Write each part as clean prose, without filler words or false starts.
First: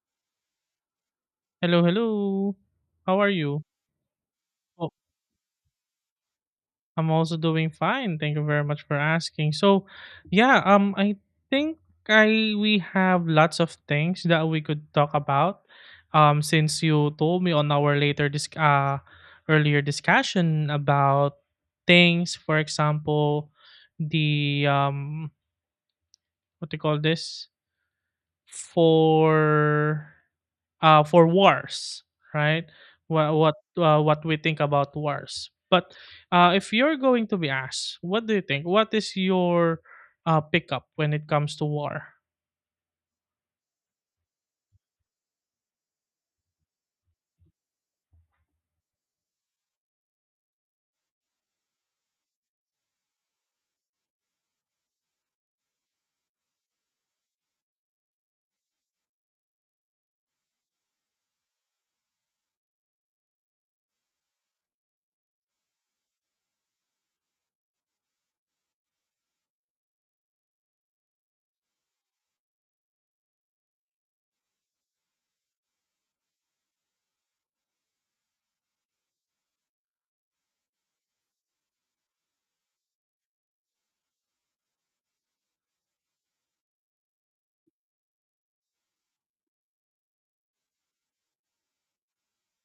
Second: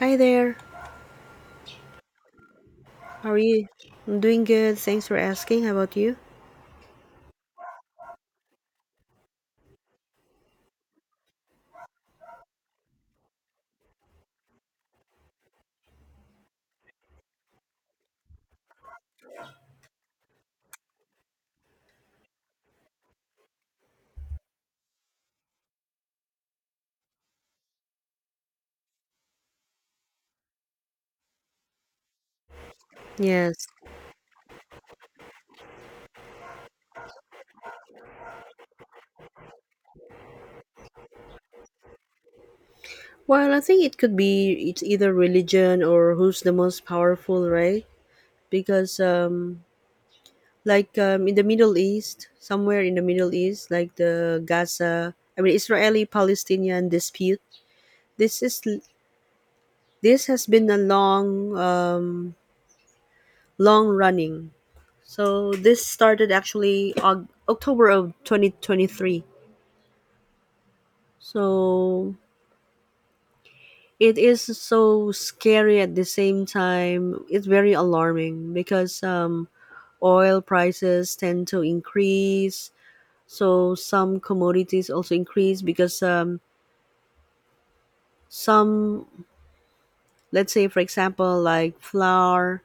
Hi there. Hello, hello. How are How are you? you? I'm doing good. Oh, Thanks for asking. How about you? I'm also doing fine. Thank you very much for asking. So, yeah, I think I we have lots of things that we could talk about. Since you told me on our later dis earlier discussion about things, for example, the what do you call this? For for wars, right? Yes. What we think about wars. But if you're going to be asked, what do you think? What is your pickup when it comes to war? Well, I think it could be it's either religion or who's the most powerful, right? Because like in the Middle East, somewhere in the Middle East, like the Gaza, I mean Israeli-Palestinian dispute. This is this has been a long um long running. So this started actually October of 2023. So it is so scary at the same time. It's very alarming because oil prices tend to increase. So some commodities also increase because some, let's say, for example, like flour,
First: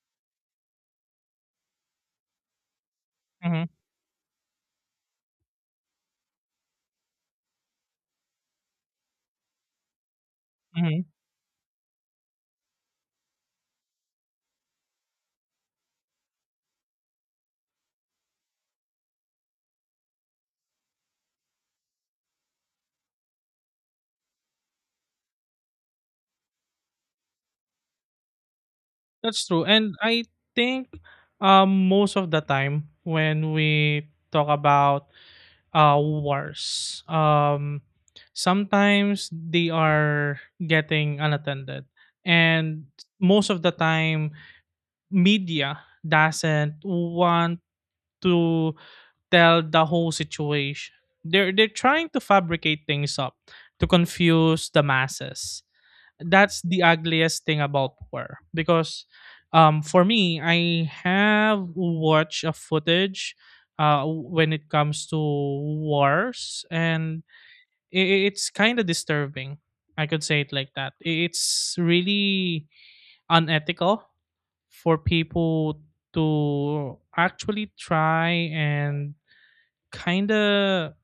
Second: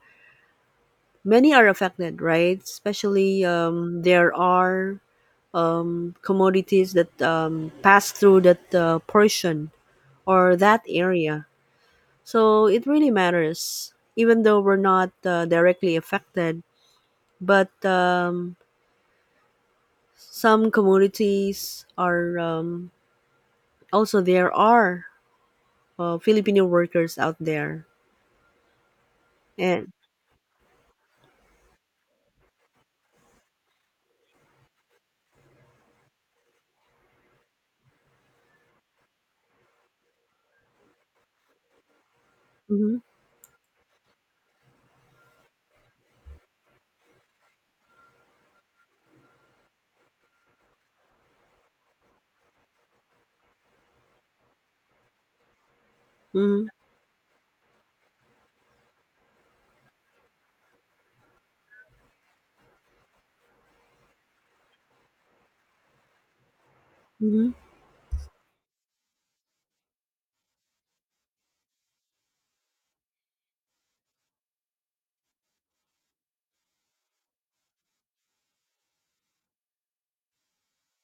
many are affected, right? Especially hmm there are commodities that pass through that portion or that hmm area. So it really matters, even though we're not directly affected. But some communities are also there are Filipino workers out there, That's true, and and I think most of the time when we talk about wars, sometimes they are getting unattended, and mhm, most of the time media doesn't want to tell the whole situation. They're trying to fabricate things up to confuse the masses. That's mhm, the ugliest thing about war because for me I have watched a footage when it comes to wars, and mhm. i- it's kind of disturbing. I could say it like that. It's really unethical for people to actually try and kind of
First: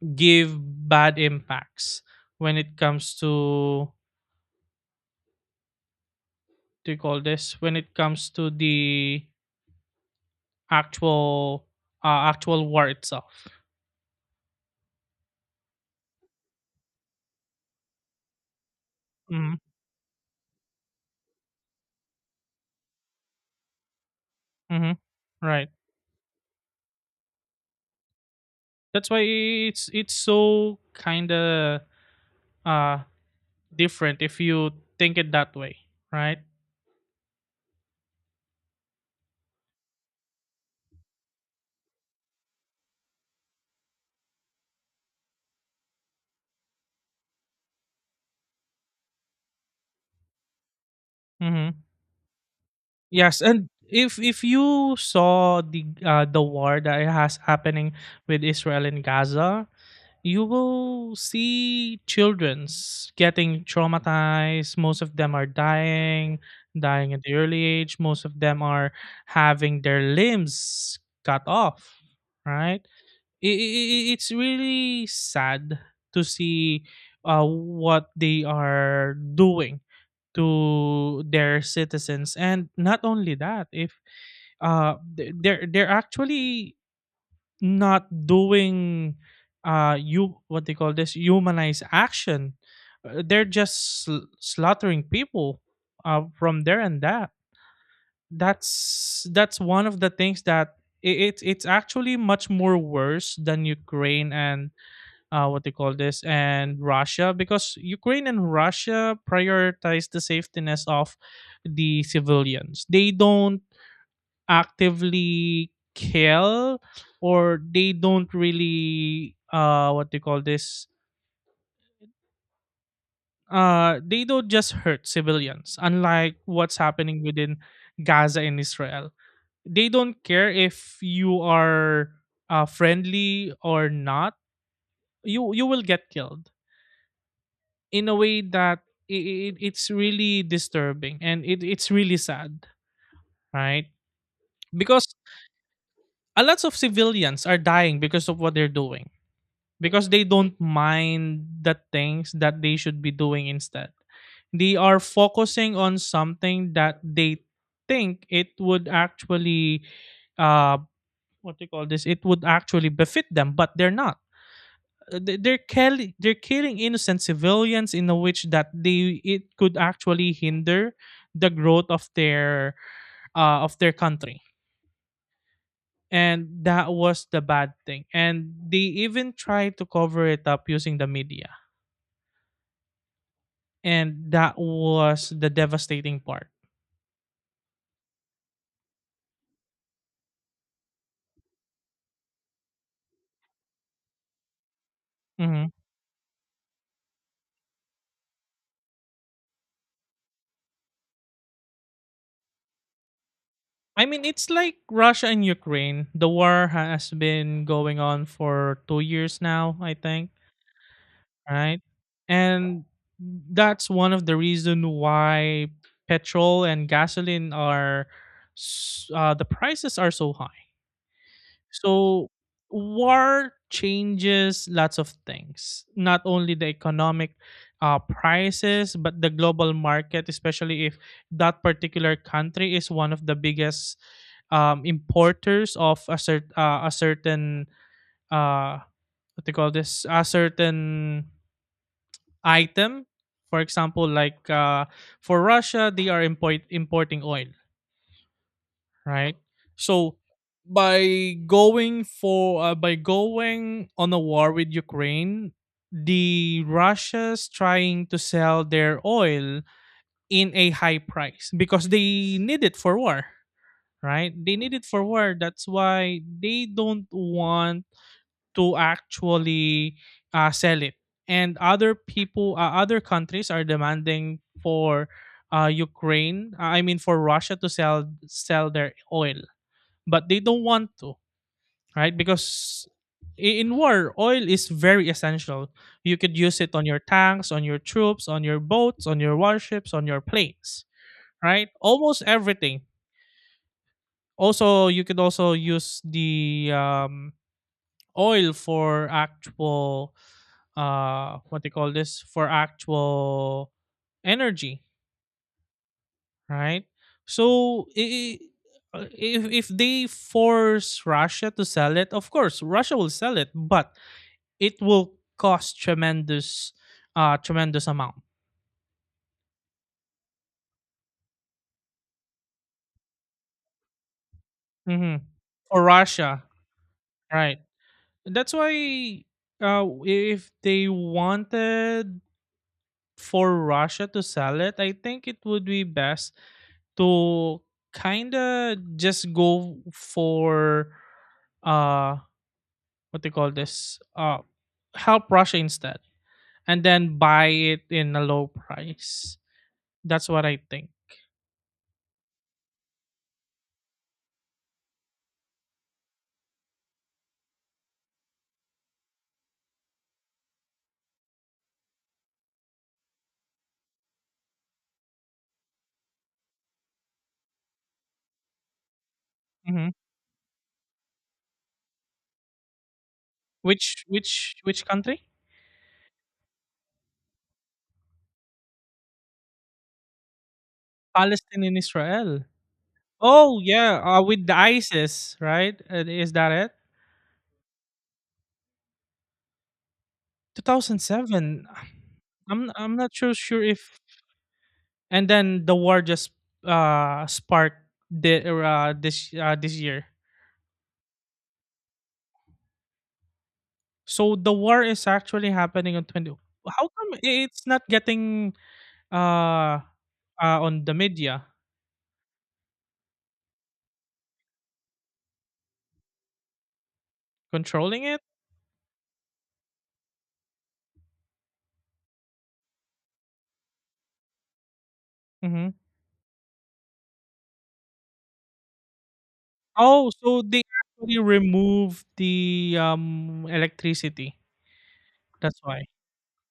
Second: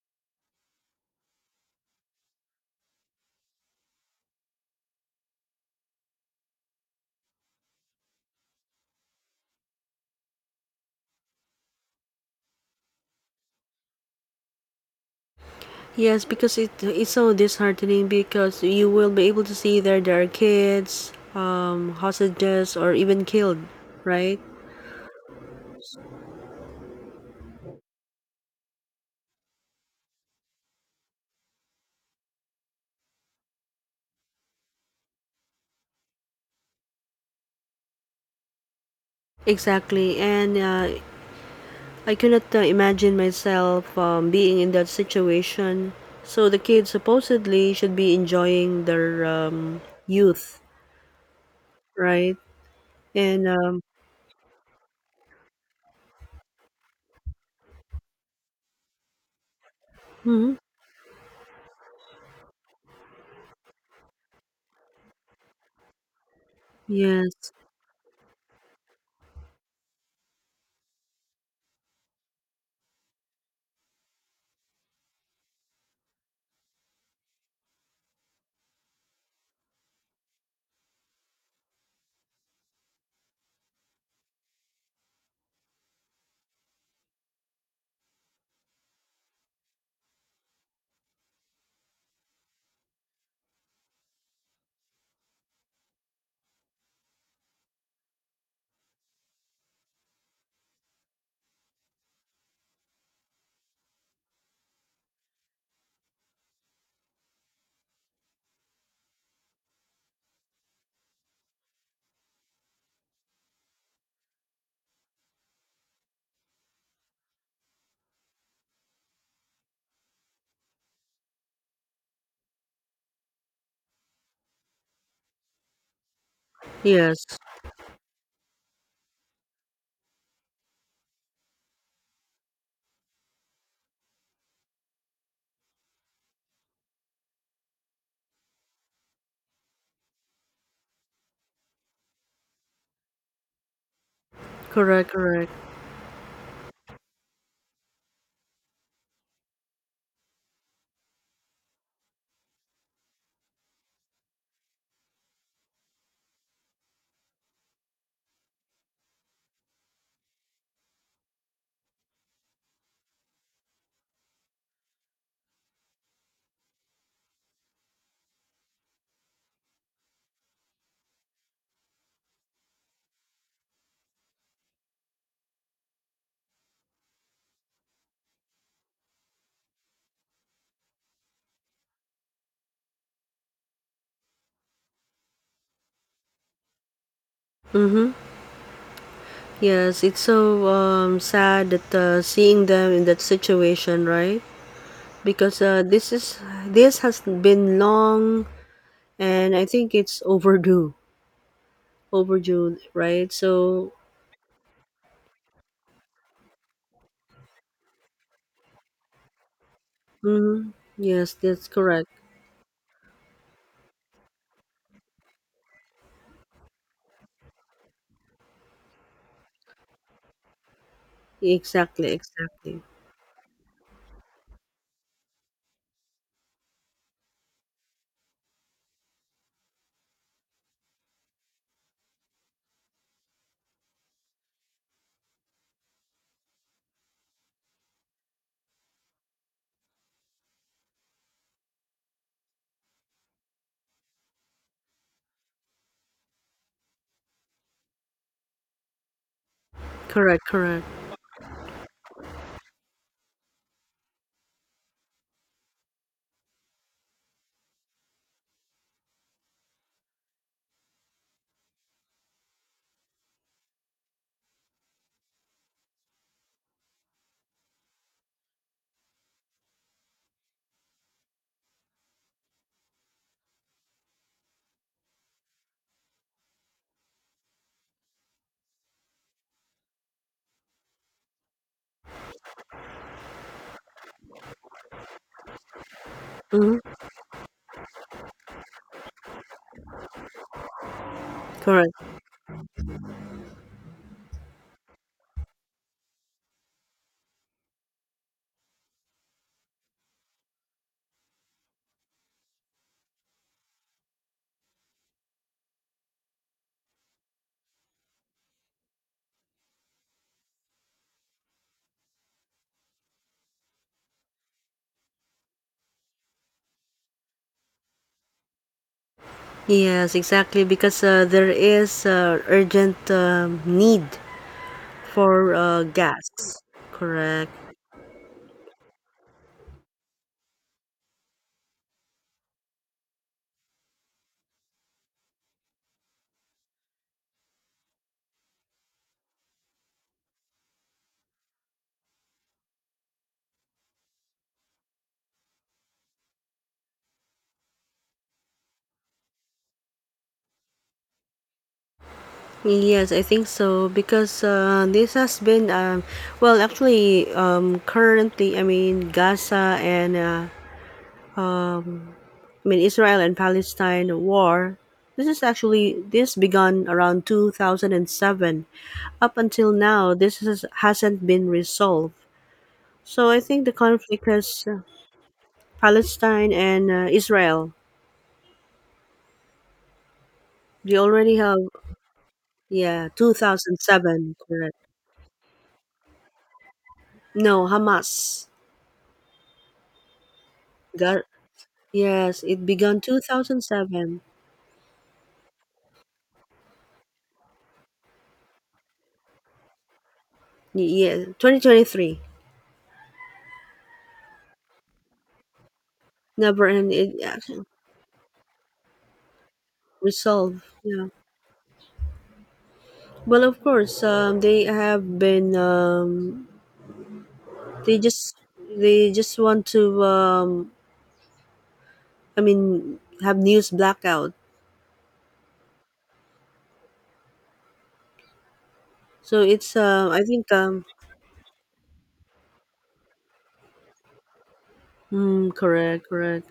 give bad impacts when it comes to what do you call this when it comes to the actual actual war itself. Yes, because it's so disheartening because you will be able to Mm-hmm. see there are kids, hostages, or even killed, right? hmm right, that's why it's so kind of uh different if you think it that way, right. Exactly, and I cannot imagine myself being in that situation. So the kids supposedly should be enjoying their youth, Mm-hmm. right? Yes, And and if you saw the war that has happening with Israel and Gaza, you mhm, will see childrens getting traumatized. Most of them are dying, dying at the yes, early age. Most of them are having their limbs cut off. Right? I- I- it's really sad to see what they are doing to their citizens. And not only that, if they're actually not doing you what they call this humanized action. They're just slaughtering people from there, and that's that's one of the things that it's actually much more worse than Ukraine and what they call this and Russia, because Ukraine and Russia prioritize the safetiness of the civilians. They don't actively kill, or they don't really what they call this they don't just hurt civilians, unlike what's happening yes, within Gaza and Israel. They don't care if you are friendly or not. You will get killed in a way that it's really disturbing, and it's really sad, right? Because correct, correct. a lot of civilians are dying because of what they're doing, because they don't mind the things that they should be doing instead. They are focusing on something that they think it would actually uh what do you call this? It would actually befit them, but they're not. They're killing innocent civilians in a which that they it could actually hinder the growth of their country, and that was the bad thing. And they even tried to cover it up using the media, and that was the devastating part. Mm-hmm, yes, it's so sad that seeing them in that situation, right? Because Mhm. This is this has been long, and I think it's overdue, right? So, I mean, it's like Russia and Ukraine, the war has been going on for 2 years now, I think, mm-hmm, yes, that's right? correct. And that's one of the reason why petrol and gasoline are the prices are so high. Exactly, So exactly. war changes lots of things, not only the economic prices, but the global market, especially if that particular country is one of the biggest importers of a certain uh, what they call this a certain item. For example, like for Russia, they are importing oil, right? So Correct, correct. by going for by going on a war with Ukraine, the Russia's trying to sell their oil in a high price because they need it for war, right? They need it for war. That's why they don't want to actually sell it. And other people, other countries are demanding for Ukraine, I mean for Russia to sell their oil, but they don't want to, right? Because in war, oil is very essential. You could use it Hmm. on your tanks, on your troops, on your boats, on your warships, on your planes, right? Correct. Almost everything. Also, you could also use the oil for actual what they call this for actual energy, right. So if they force Russia to sell it, of course Russia will sell it, but it will cost tremendous tremendous amount. Yes, exactly. Because there is urgent need hmm for for gas. Russia, Correct. right. That's why if they wanted for Russia to sell it, I think it would be best to kinda just go for uh what they call this help Russia instead, and then buy it in a low price. That's what I think. Yes, I think so. Because this has been, well, actually, currently, I mean, Gaza and I mean Israel and Palestine war. This is actually this began around 2007. Up until hmm now, hasn't been resolved. So I think the Which conflict which has which country? Palestine and Israel. They already have, Palestine and Israel. yeah, Oh yeah, 2007, with the correct. ISIS, right? Is that it? No, Hamas. Got. 2007. Yes, it I'm began not sure if, 2007. and then the war just sparked the this this year. Yeah, 2023. So the war is actually happening on 20. Never How end. come It actually it's not getting uh resolved. on the Yeah. media, Well, of course, they have been they controlling it? just they just want to I mean have news blackout. hmm So it's Oh, I so think they actually removed the electricity. mm, That's why. correct, correct.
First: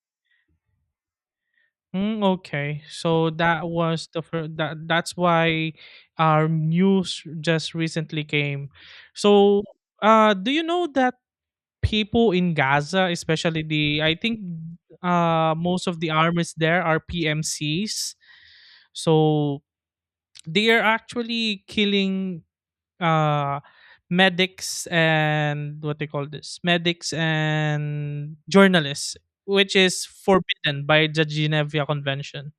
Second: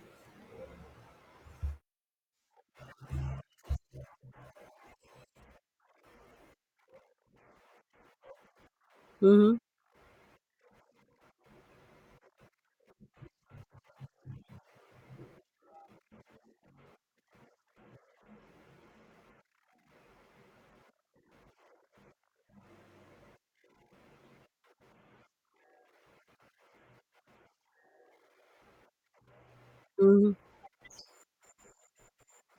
Mm, okay, so that was the fir- that that's why our news just recently came. Mhm. So, do you know that people in Gaza, especially the I think most of the armies there are PMCs. So they are actually killing uh medics and what they call this medics and journalists, which is forbidden by the Geneva Convention,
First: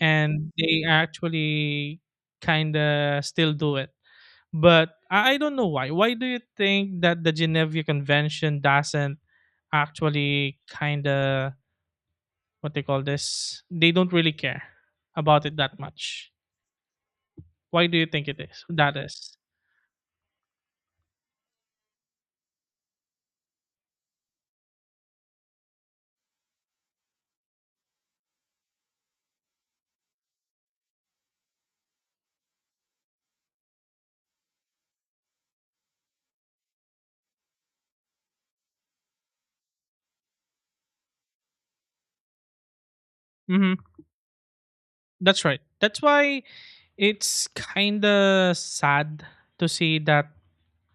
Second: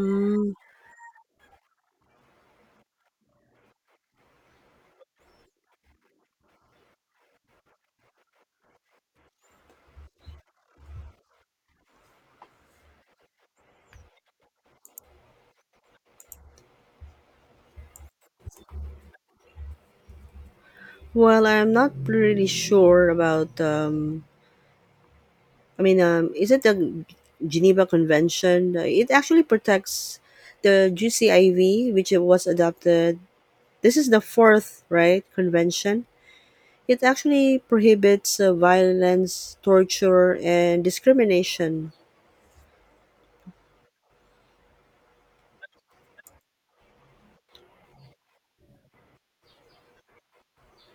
and they actually kind of still do it. But I don't know why. Why do you think that the Geneva Convention doesn't actually kind of what they call this? They don't really care about it that much. Why do you think it is? That is. Well, I'm not really sure about. I mean, is it the Geneva Convention? It actually protects the GCIV, which it was adopted. This is the fourth, right, convention. It actually prohibits violence, torture, and discrimination. Mm-hmm. That's right. That's why it's kind of sad to see that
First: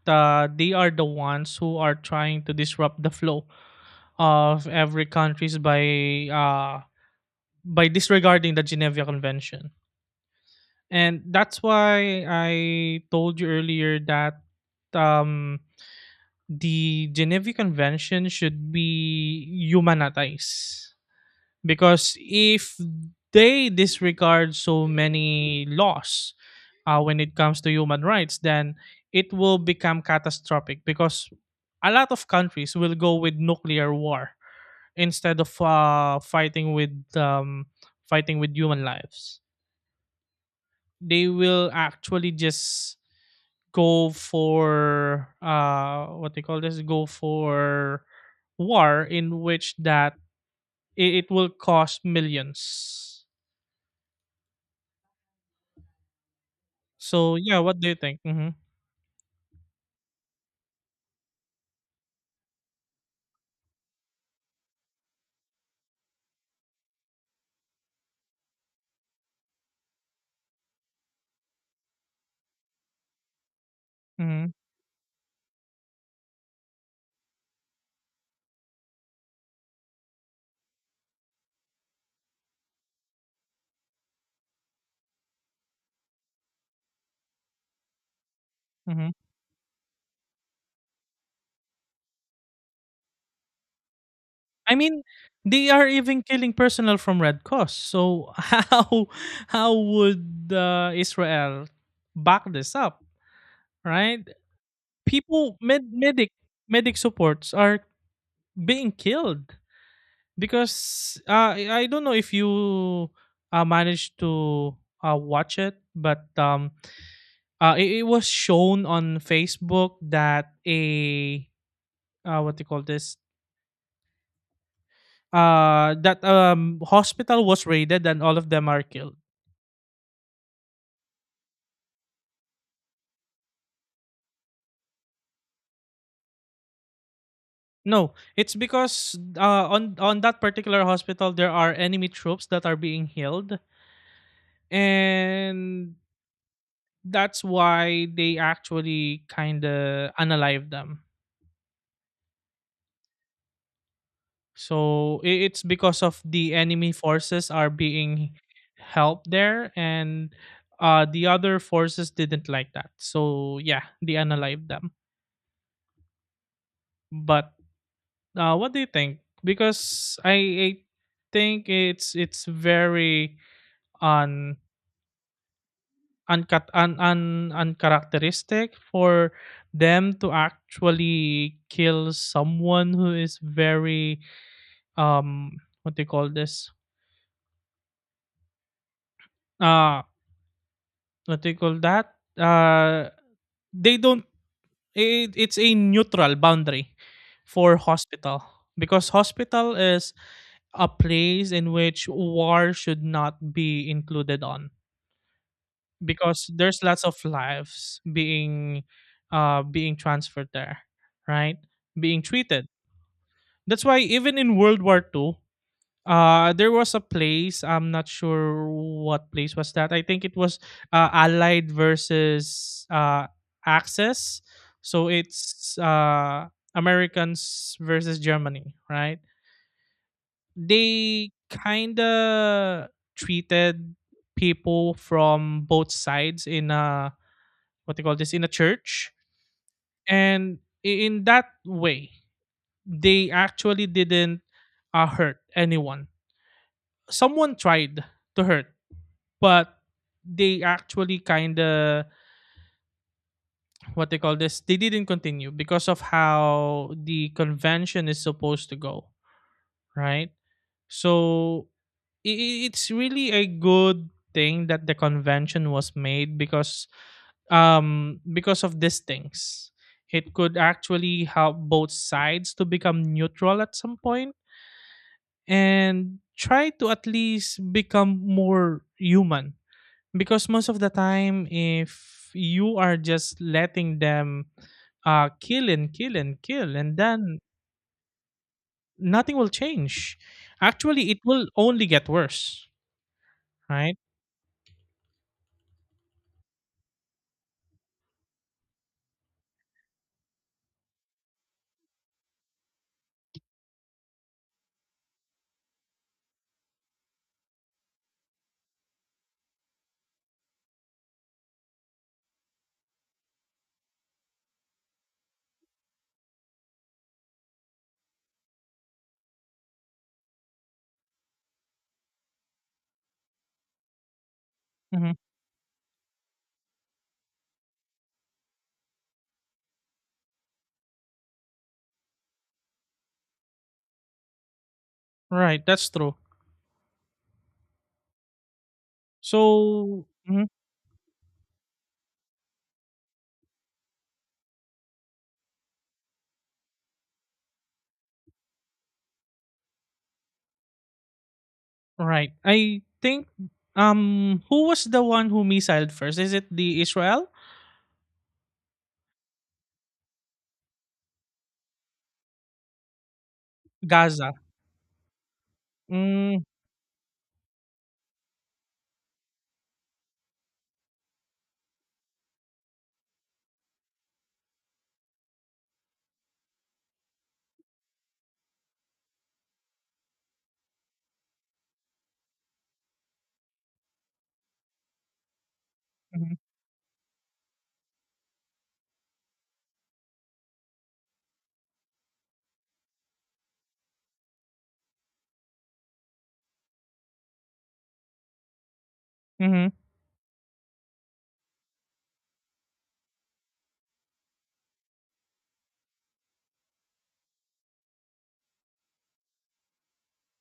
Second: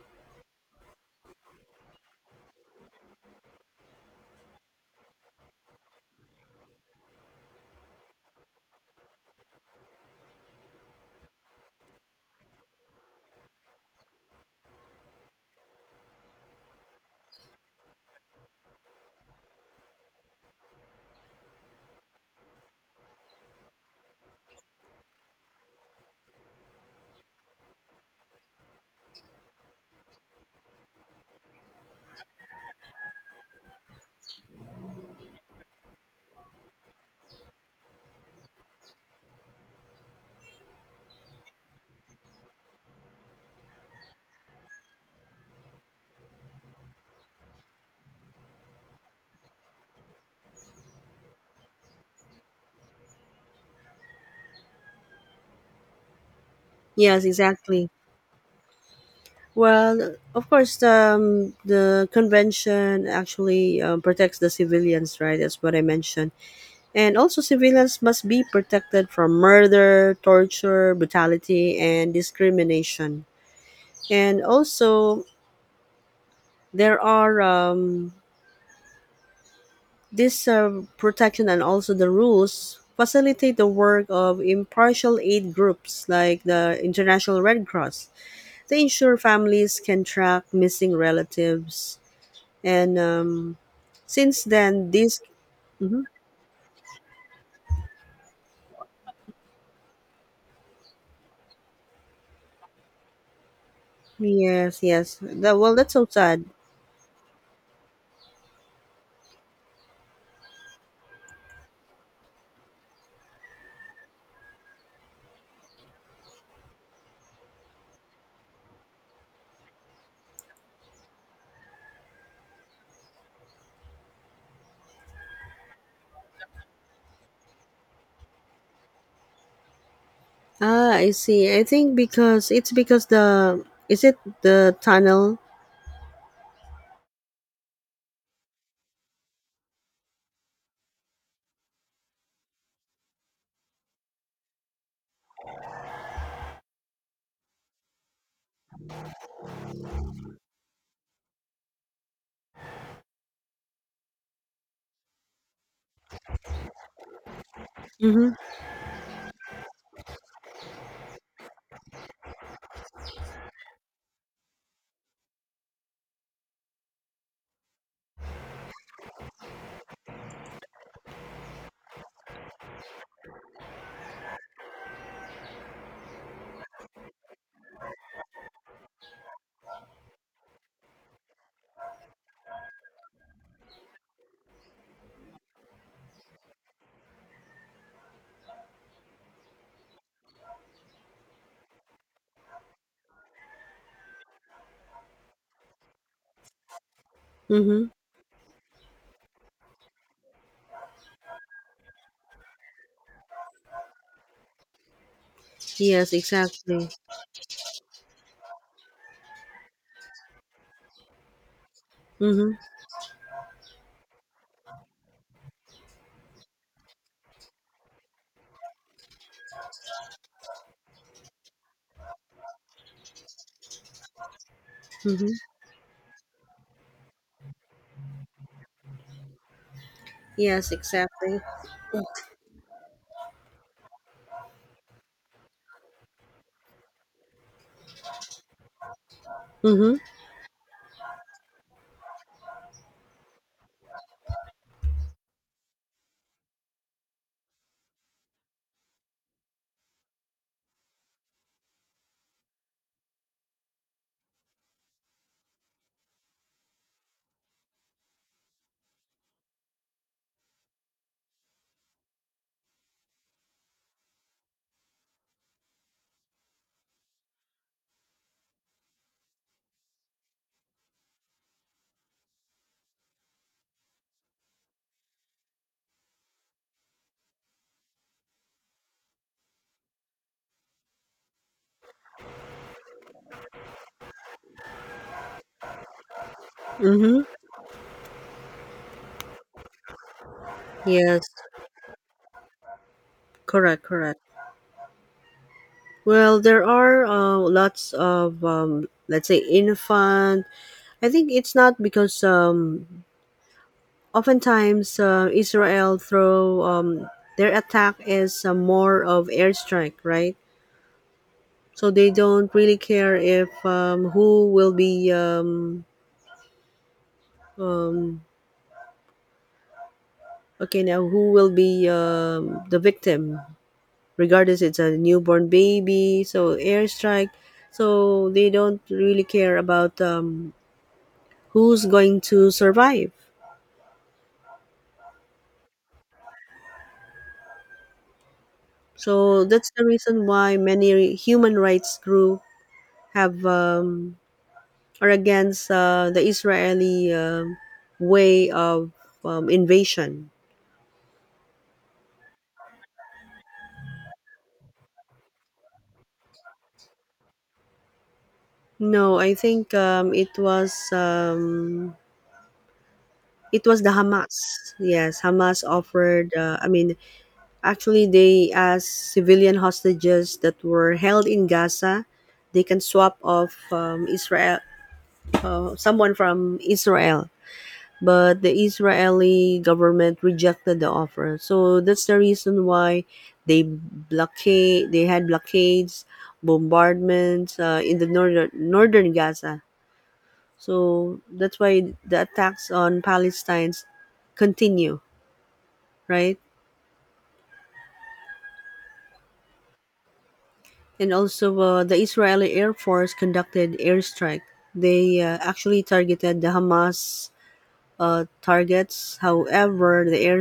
they are the ones who are trying to disrupt the flow of every countries uh, by disregarding the Geneva Convention. And that's why I told you earlier that um, the Geneva Convention should be humanized. Because if they disregard so many laws when it comes to human rights, then it will become catastrophic, because a lot of countries will go with nuclear war instead of fighting with human lives. They will actually just go for what they call this go for war in which that it will cost millions. Yes, So yeah, what do exactly. you think? Well, of course, the convention actually protects the civilians, right? That's what I mentioned. And also, civilians must be protected from murder, torture, brutality, and discrimination. And hmm also, there are this protection and also the rules facilitate the work of impartial aid groups like the International Red Cross. They hmm ensure families can track missing relatives. And since I then, mean, this. they are Mhm. even killing personnel from Red Cross, so how would Israel back this up, right? Yes, yes. People, Well, that's so sad. medic supports are being killed, because I don't know if you managed to watch it, but it was shown on Facebook that a what do you call this? That hospital was raided and all of them are killed. Ah, I see. I think because it's because the is it the tunnel? No, it's because on that particular hospital there are enemy troops that are being healed, and that's why they actually kind of unalive them. So it's because of the enemy forces are being Mhm. helped there, and the other forces didn't like that. So yeah, they unalived them. But what do you think? Because I think it's very un uncut un, un uncharacteristic for them to actually kill someone who is very um what do you call this? Uh, what do you call that? Uh, they don't. It's a neutral boundary for Mhm. hospital, because hospital is a place in which war should not be included on, Yes, because there's exactly. lots of lives being being transferred there, right, being Mhm. treated. That's why even in World War Two. There was a place. I'm not sure what place was that. I think it was Allied versus Axis. So Mhm. it's Americans versus Germany, right? Yes, They exactly. kind of treated people from both sides in a what they call this in a church, Mhm. and in that way, they actually didn't hurt anyone. Someone tried to hurt, but they actually kind of what they call this they didn't continue because of how the convention is supposed to go, right. So it's really a good thing that the convention was made, because of these things it could actually help both sides to become neutral at some point and try to at least become more human. Because most of the time, if you are just letting them kill and kill and kill, and Mhm. then nothing will change. Actually, it Yes. will only get worse, Correct, right? correct. Well, there are lots of let's say infant. I think it's not because oftentimes Israel throw their attack is more of airstrike, right? So they don't really care if who will be um, okay now who will be the victim, regardless it's a hmm newborn baby, so airstrike. So they don't really care about who's going to survive. Right, that's true. So that's the So, reason mhm, why many human rights group have are against the Israeli way of invasion. right, I think who was the one who missiled first? Is it the Israel? No, I think it was the Gaza. Hamas. Yes, Hamas offered. Mm-hmm. I mean, actually, they asked civilian hostages that were held in Gaza, they can swap off Israel, someone from Israel. But the Israeli government rejected the offer, so that's the reason why they blockade. They had blockades, Mm-hmm. bombardments in the northern Gaza. So that's why the attacks on Palestinians continue, right? Mm-hmm. And also, the Israeli Air Force conducted airstrike. They actually targeted the Hamas targets. However, the air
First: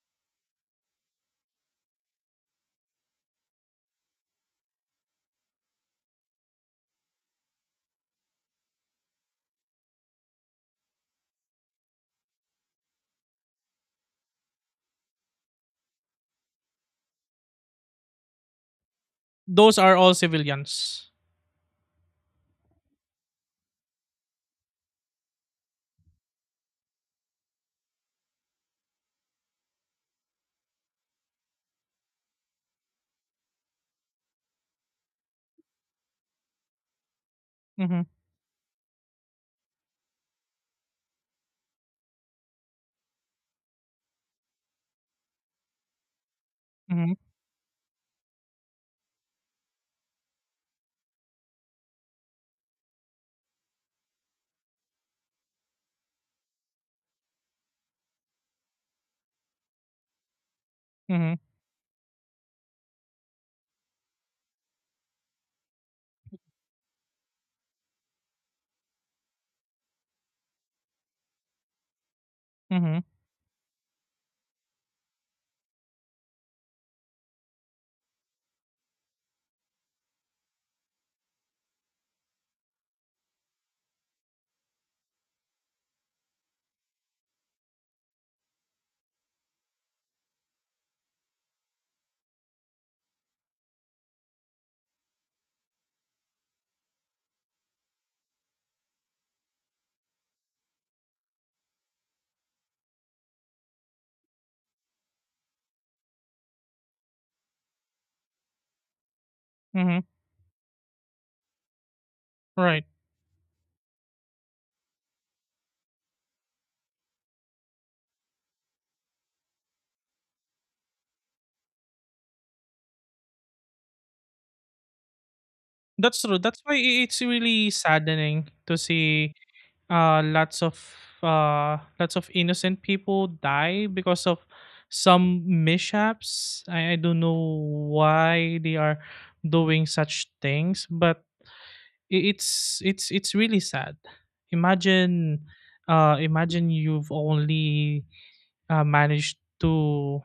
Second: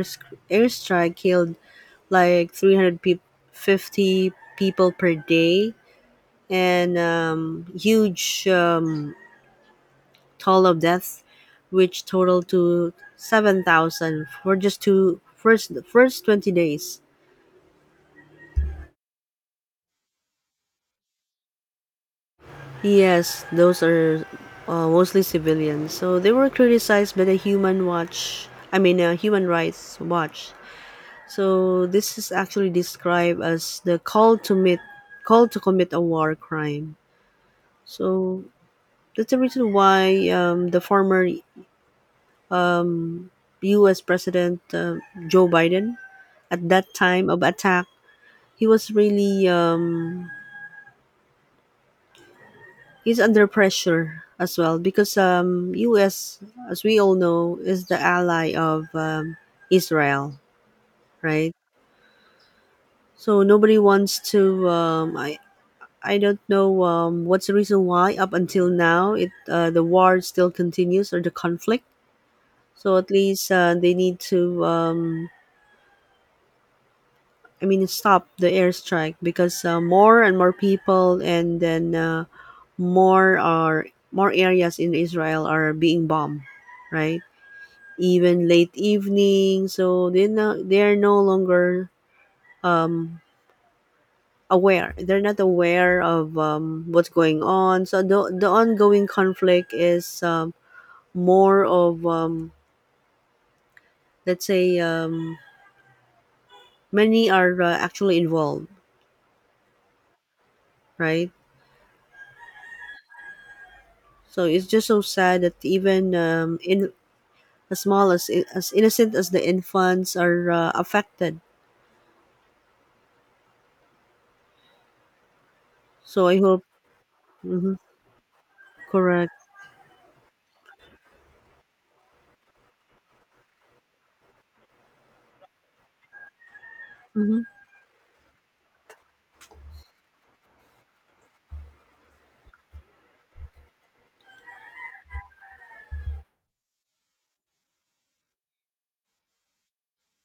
airstrike killed like 350 people per day and huge toll of death, which totaled to 7,000 for just two first the first 20 days. Those are all civilians. Yes, those are mostly civilians. So they were criticized by the Human Watch, I mean, Human Rights Watch. So this is actually described as the call to commit a war crime. Mm-hmm. So that's the reason why the former um, U.S. President Joe Biden, at that Mm-hmm. time of attack, he was really he's under pressure as well because US as we all know is the ally of Israel, Mm-hmm. right? So nobody wants to I don't know what's the reason why up until now it the war still continues or the conflict. So Mm-hmm. at least they need to I mean stop the airstrike because more and more people and then more are more areas in Israel are being bombed, right? Even late evening so they are no longer um aware they're not aware of what's going on, so the ongoing conflict is more of let's say many are actually involved, Mm-hmm. right. Right. So it's just so sad that even in as small as as innocent as the infants are affected, That's so true. I That's hope. why it's really Hmm. saddening to see Correct. uh, lots of lots of innocent people die because of some mishaps. I don't know Mm-hmm. why they are doing such things, but it's really sad. Imagine, imagine you've only managed to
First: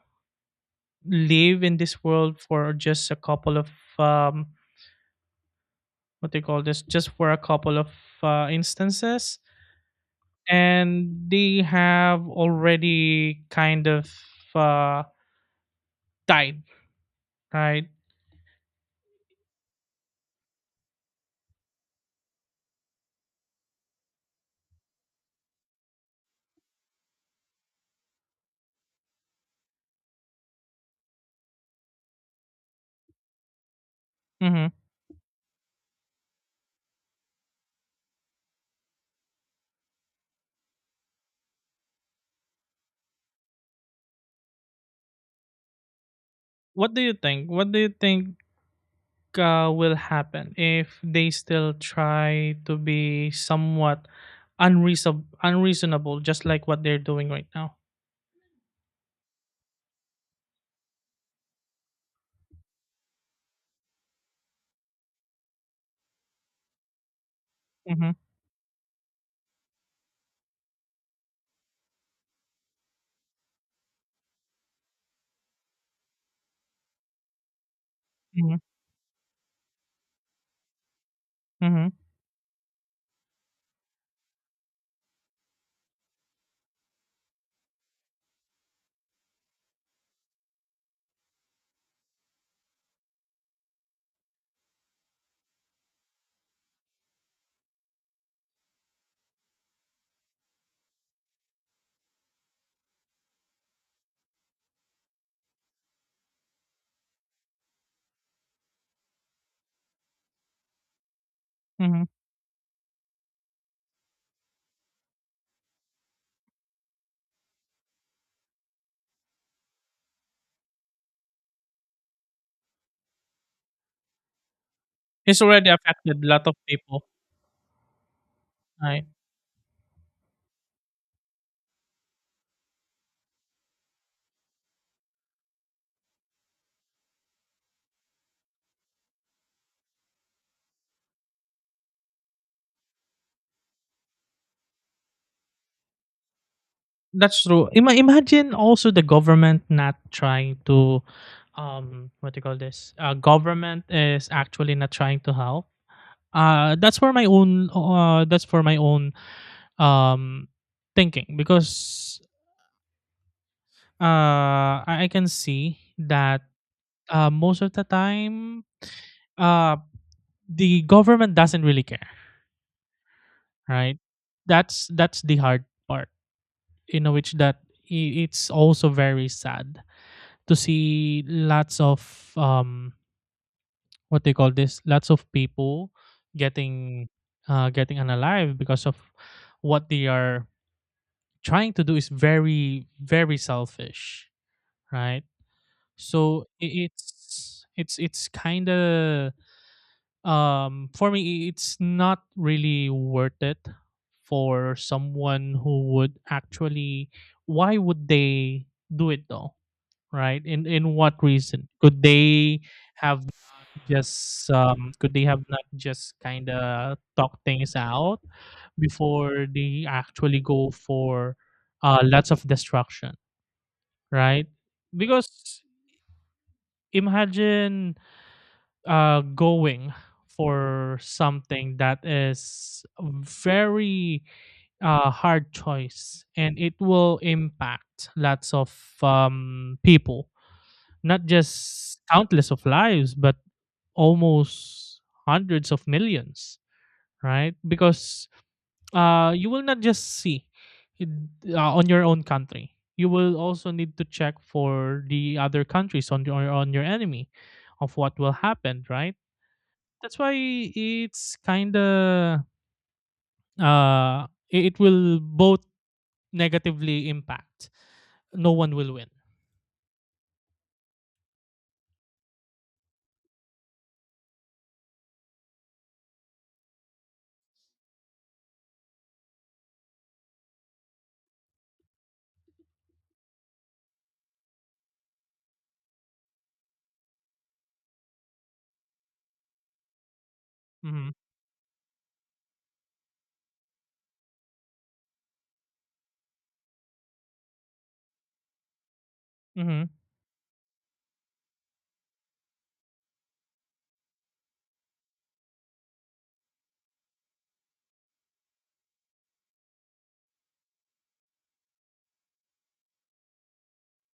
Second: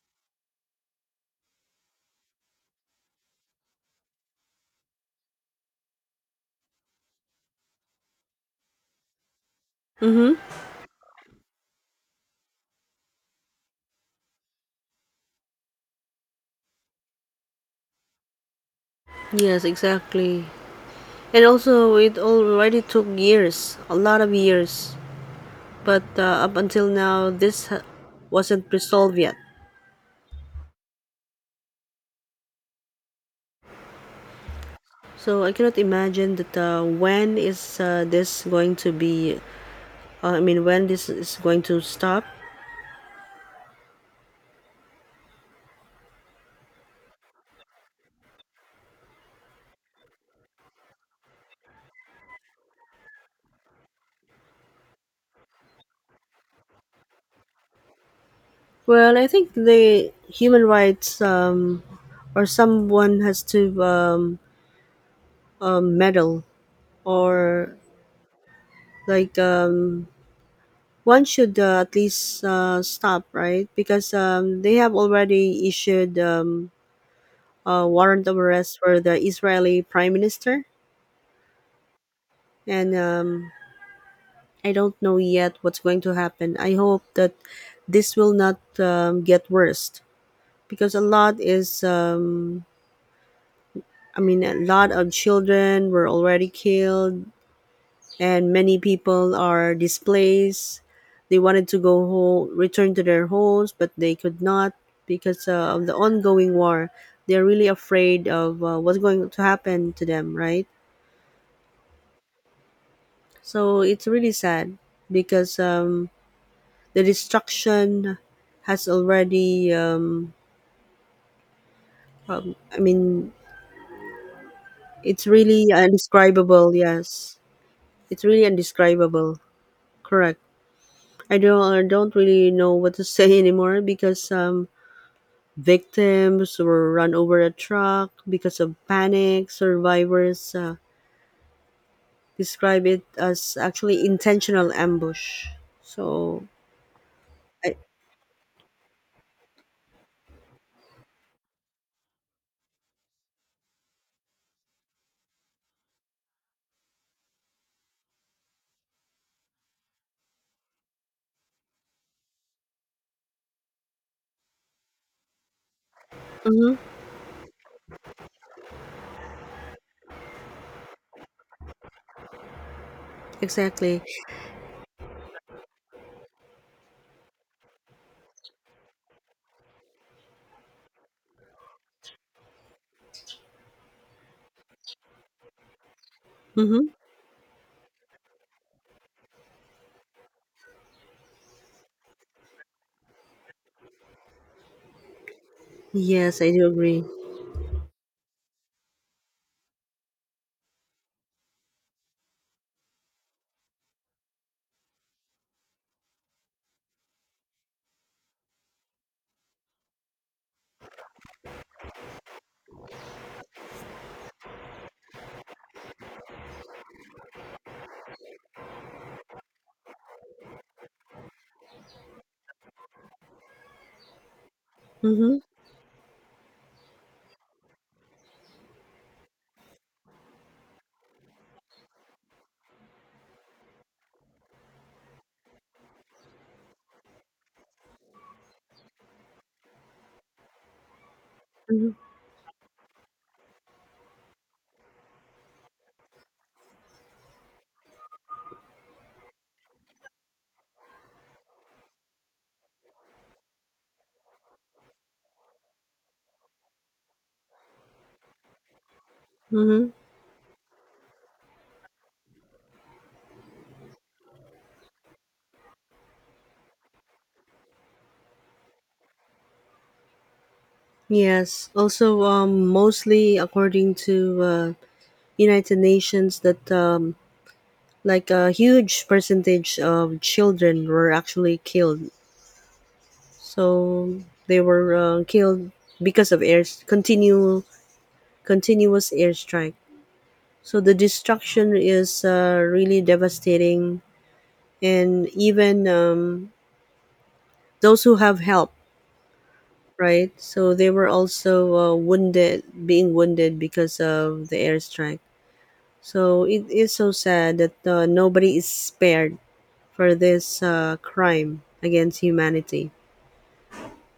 live in this world for just a couple of um, what they call this, just for a couple of instances, Mm-hmm. and they have already kind of uh, died, right? Yes, exactly. And also, it already took years, a lot of years. But up until now, wasn't resolved yet. Hmm. So I cannot imagine that when is this going to be, I mean, when this is going to stop. What do you think? What do you think will happen if they still try to be somewhat unreasonable, just like what they're doing right now? Well, I think the human rights or someone has to meddle or Hmm. like one should at least stop, right? Because they have already issued warrant of Hmm. arrest for the Israeli prime minister. Hmm. And I don't know yet what's going to happen. I hope that this will not get worse because I mean, a lot of children were already killed and many people are displaced. They wanted to go home, return to their homes, but they could not because of the ongoing war. They're really afraid of what's going to happen to them, right? Hmm. So it's really sad because the destruction has already. I mean, it's It's really already affected a lot of indescribable. people, Yes, it's really right? indescribable. Correct. I don't. I don't really know what to say anymore because victims were run over a truck because of panic. Survivors describe it as actually intentional ambush. So. That's true. I, Imagine also the government not trying to, what do you call this? Government is actually not trying to help. That's for my own um thinking because uh I can see that mm-hmm, most of the time uh the government doesn't really care, right? exactly. That's the hard part. You know, which that it's also very sad to see lots of what they call this lots of people Mm-hmm. getting getting unalive because of what they are trying to do is very very selfish, right? Yes, So I do i- agree. it's it's it's kind of for me it's not really worth it for someone who would actually why would they do it though, right? In what reason could they have. Just, could they have not just kinda talk things out before they actually go for, lots of destruction, right? Because Mm-hmm, imagine, going for something that is very, hard choice, and it will impact lots of, people, not mm-hmm, just countless of lives, but almost hundreds of millions. Right? Because you will not just see it, on your own country. You will also need to check for the other countries on your enemy, of what will happen, right? mm-hmm. That's why it's kind of it will both negatively impact, no one will win. Yes. Also, mostly according to United Nations, that like a huge percentage of children were actually killed. So they were killed because of air continue continuous airstrike. So the Mhm. destruction is really devastating, and even those who have help, Mhm. right? So they were also being wounded because of the airstrike. So it is so sad that nobody is spared for this crime against humanity.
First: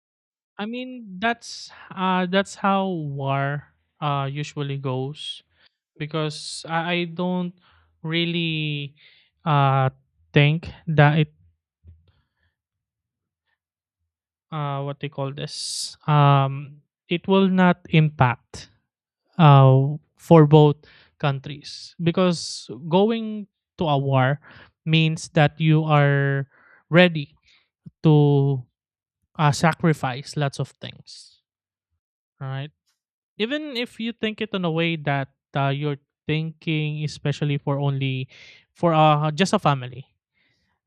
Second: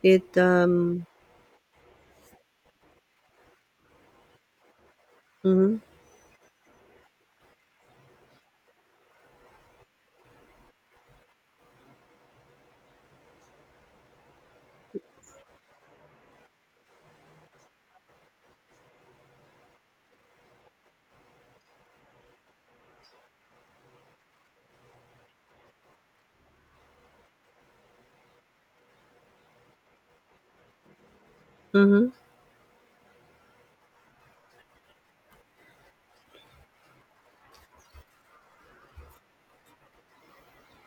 It I mean that's how war usually goes mm-hmm, because I don't really uh think that it what they call this it will not impact for both countries, because going to a war means that you are ready to sacrifice lots of things, mm-hmm, right? Even if you think it in a way that you're thinking especially for only for just a family,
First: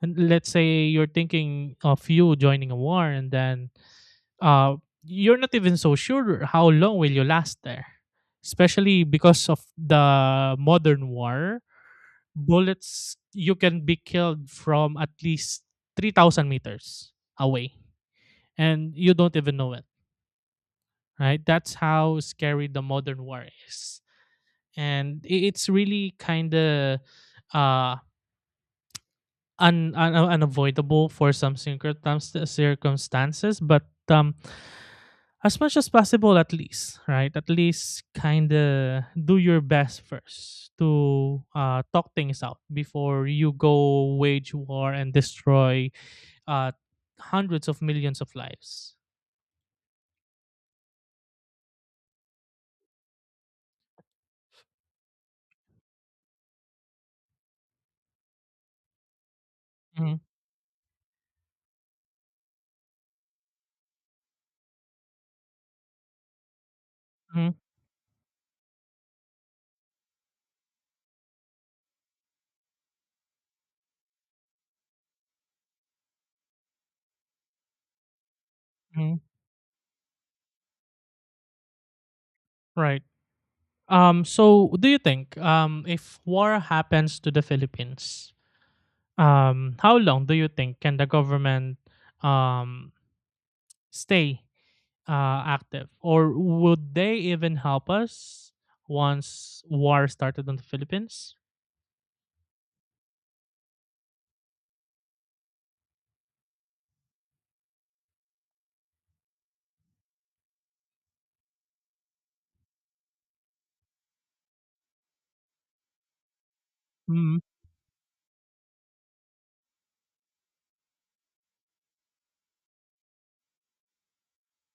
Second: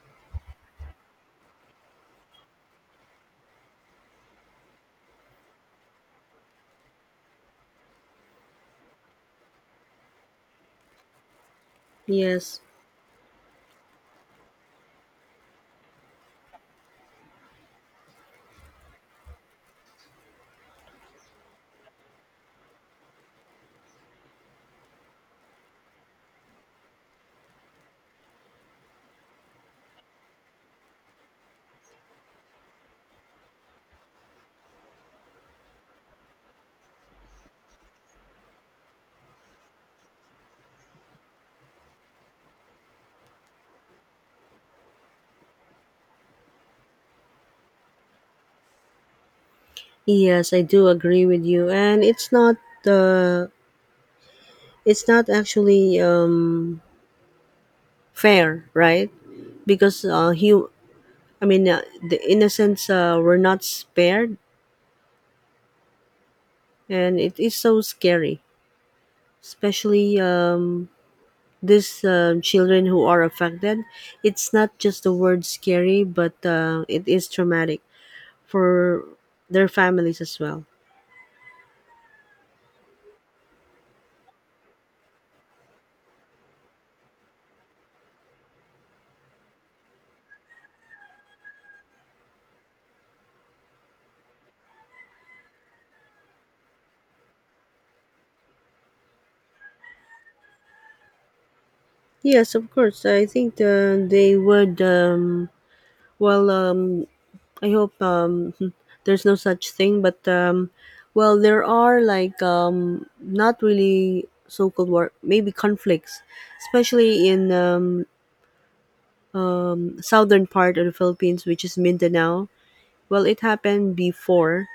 and let's say you're thinking of you joining a war, and then uh you're not even so sure how long will you last there, especially because of the modern war yes, bullets. You can be killed from at least 3,000 meters away and you don't even know it, right? That's how scary the modern war is. And it's really kind of uh unavoidable for some circumstances, but um as much as possible at least, right, at least kind of do your best first to talk things out before you go wage war and destroy uh, hundreds of millions of lives. yes I do agree with you, and uh, it's not actually fair, right? Because Mhm, hu I mean, the innocents were not spared, and it mhm, is so scary. Especially these children who are affected. It's not just the word scary, but it is traumatic for mhm. their families as well. Right. Um, so do you think if war happens to the Philippines, um, how long do you think can the government um, stay active, or would they even help us once war started on the Philippines? Yes, of course. I think they would. Well, I hope there's no such thing, but well, there are like not really so-called war, maybe conflicts, especially Mm-hmm. in southern part of the Philippines, which is Mindanao. Well, it happened before,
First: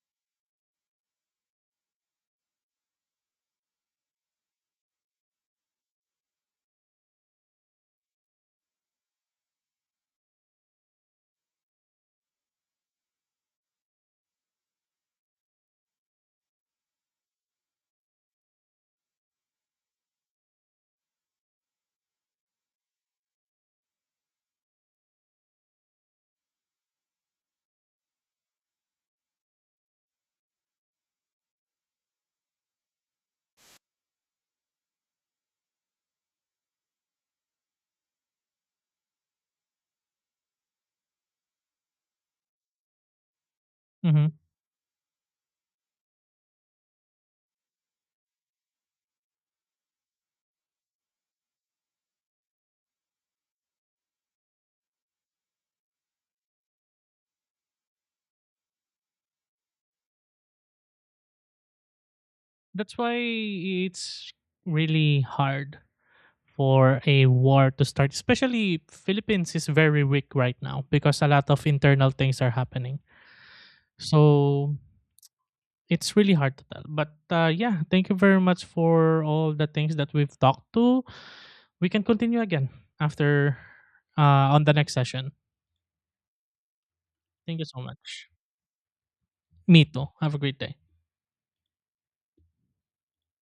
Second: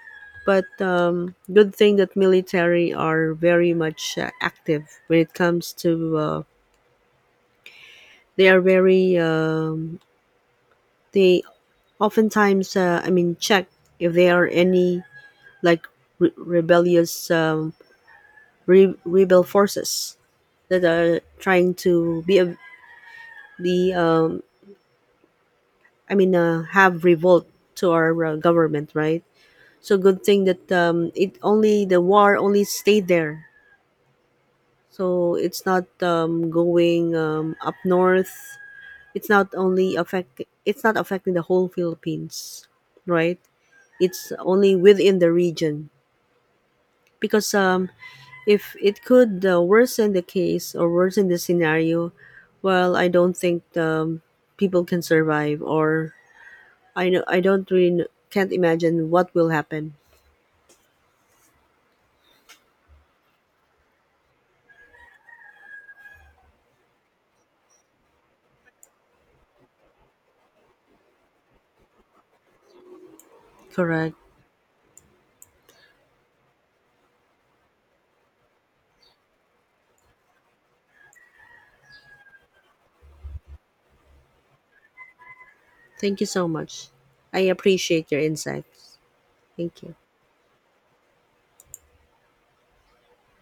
but good thing that military are very much active when it comes to. They are very. They oftentimes, I mean, check if there are any like re- rebellious um, rebel forces that are trying to be a, be I mean, have revolt to our government, right? So good thing that it only the war only stayed there. So it's not going up north. It's not only affect. It's not affecting the whole Philippines, right? It's only within the region because if it could worsen the case or worsen the scenario, well, I don't think people can survive. Or I know I don't really can't imagine what will happen. That's why it's really hard for a war to start. Especially Philippines is very weak right now because a lot of internal things are happening. Correct. So it's really hard to tell. But yeah, thank you very much for all the things that we've talked to. We can continue again after on the next session. Thank you so much. I Thank you so appreciate your much. insights. Thank Me you. too. Have a great day.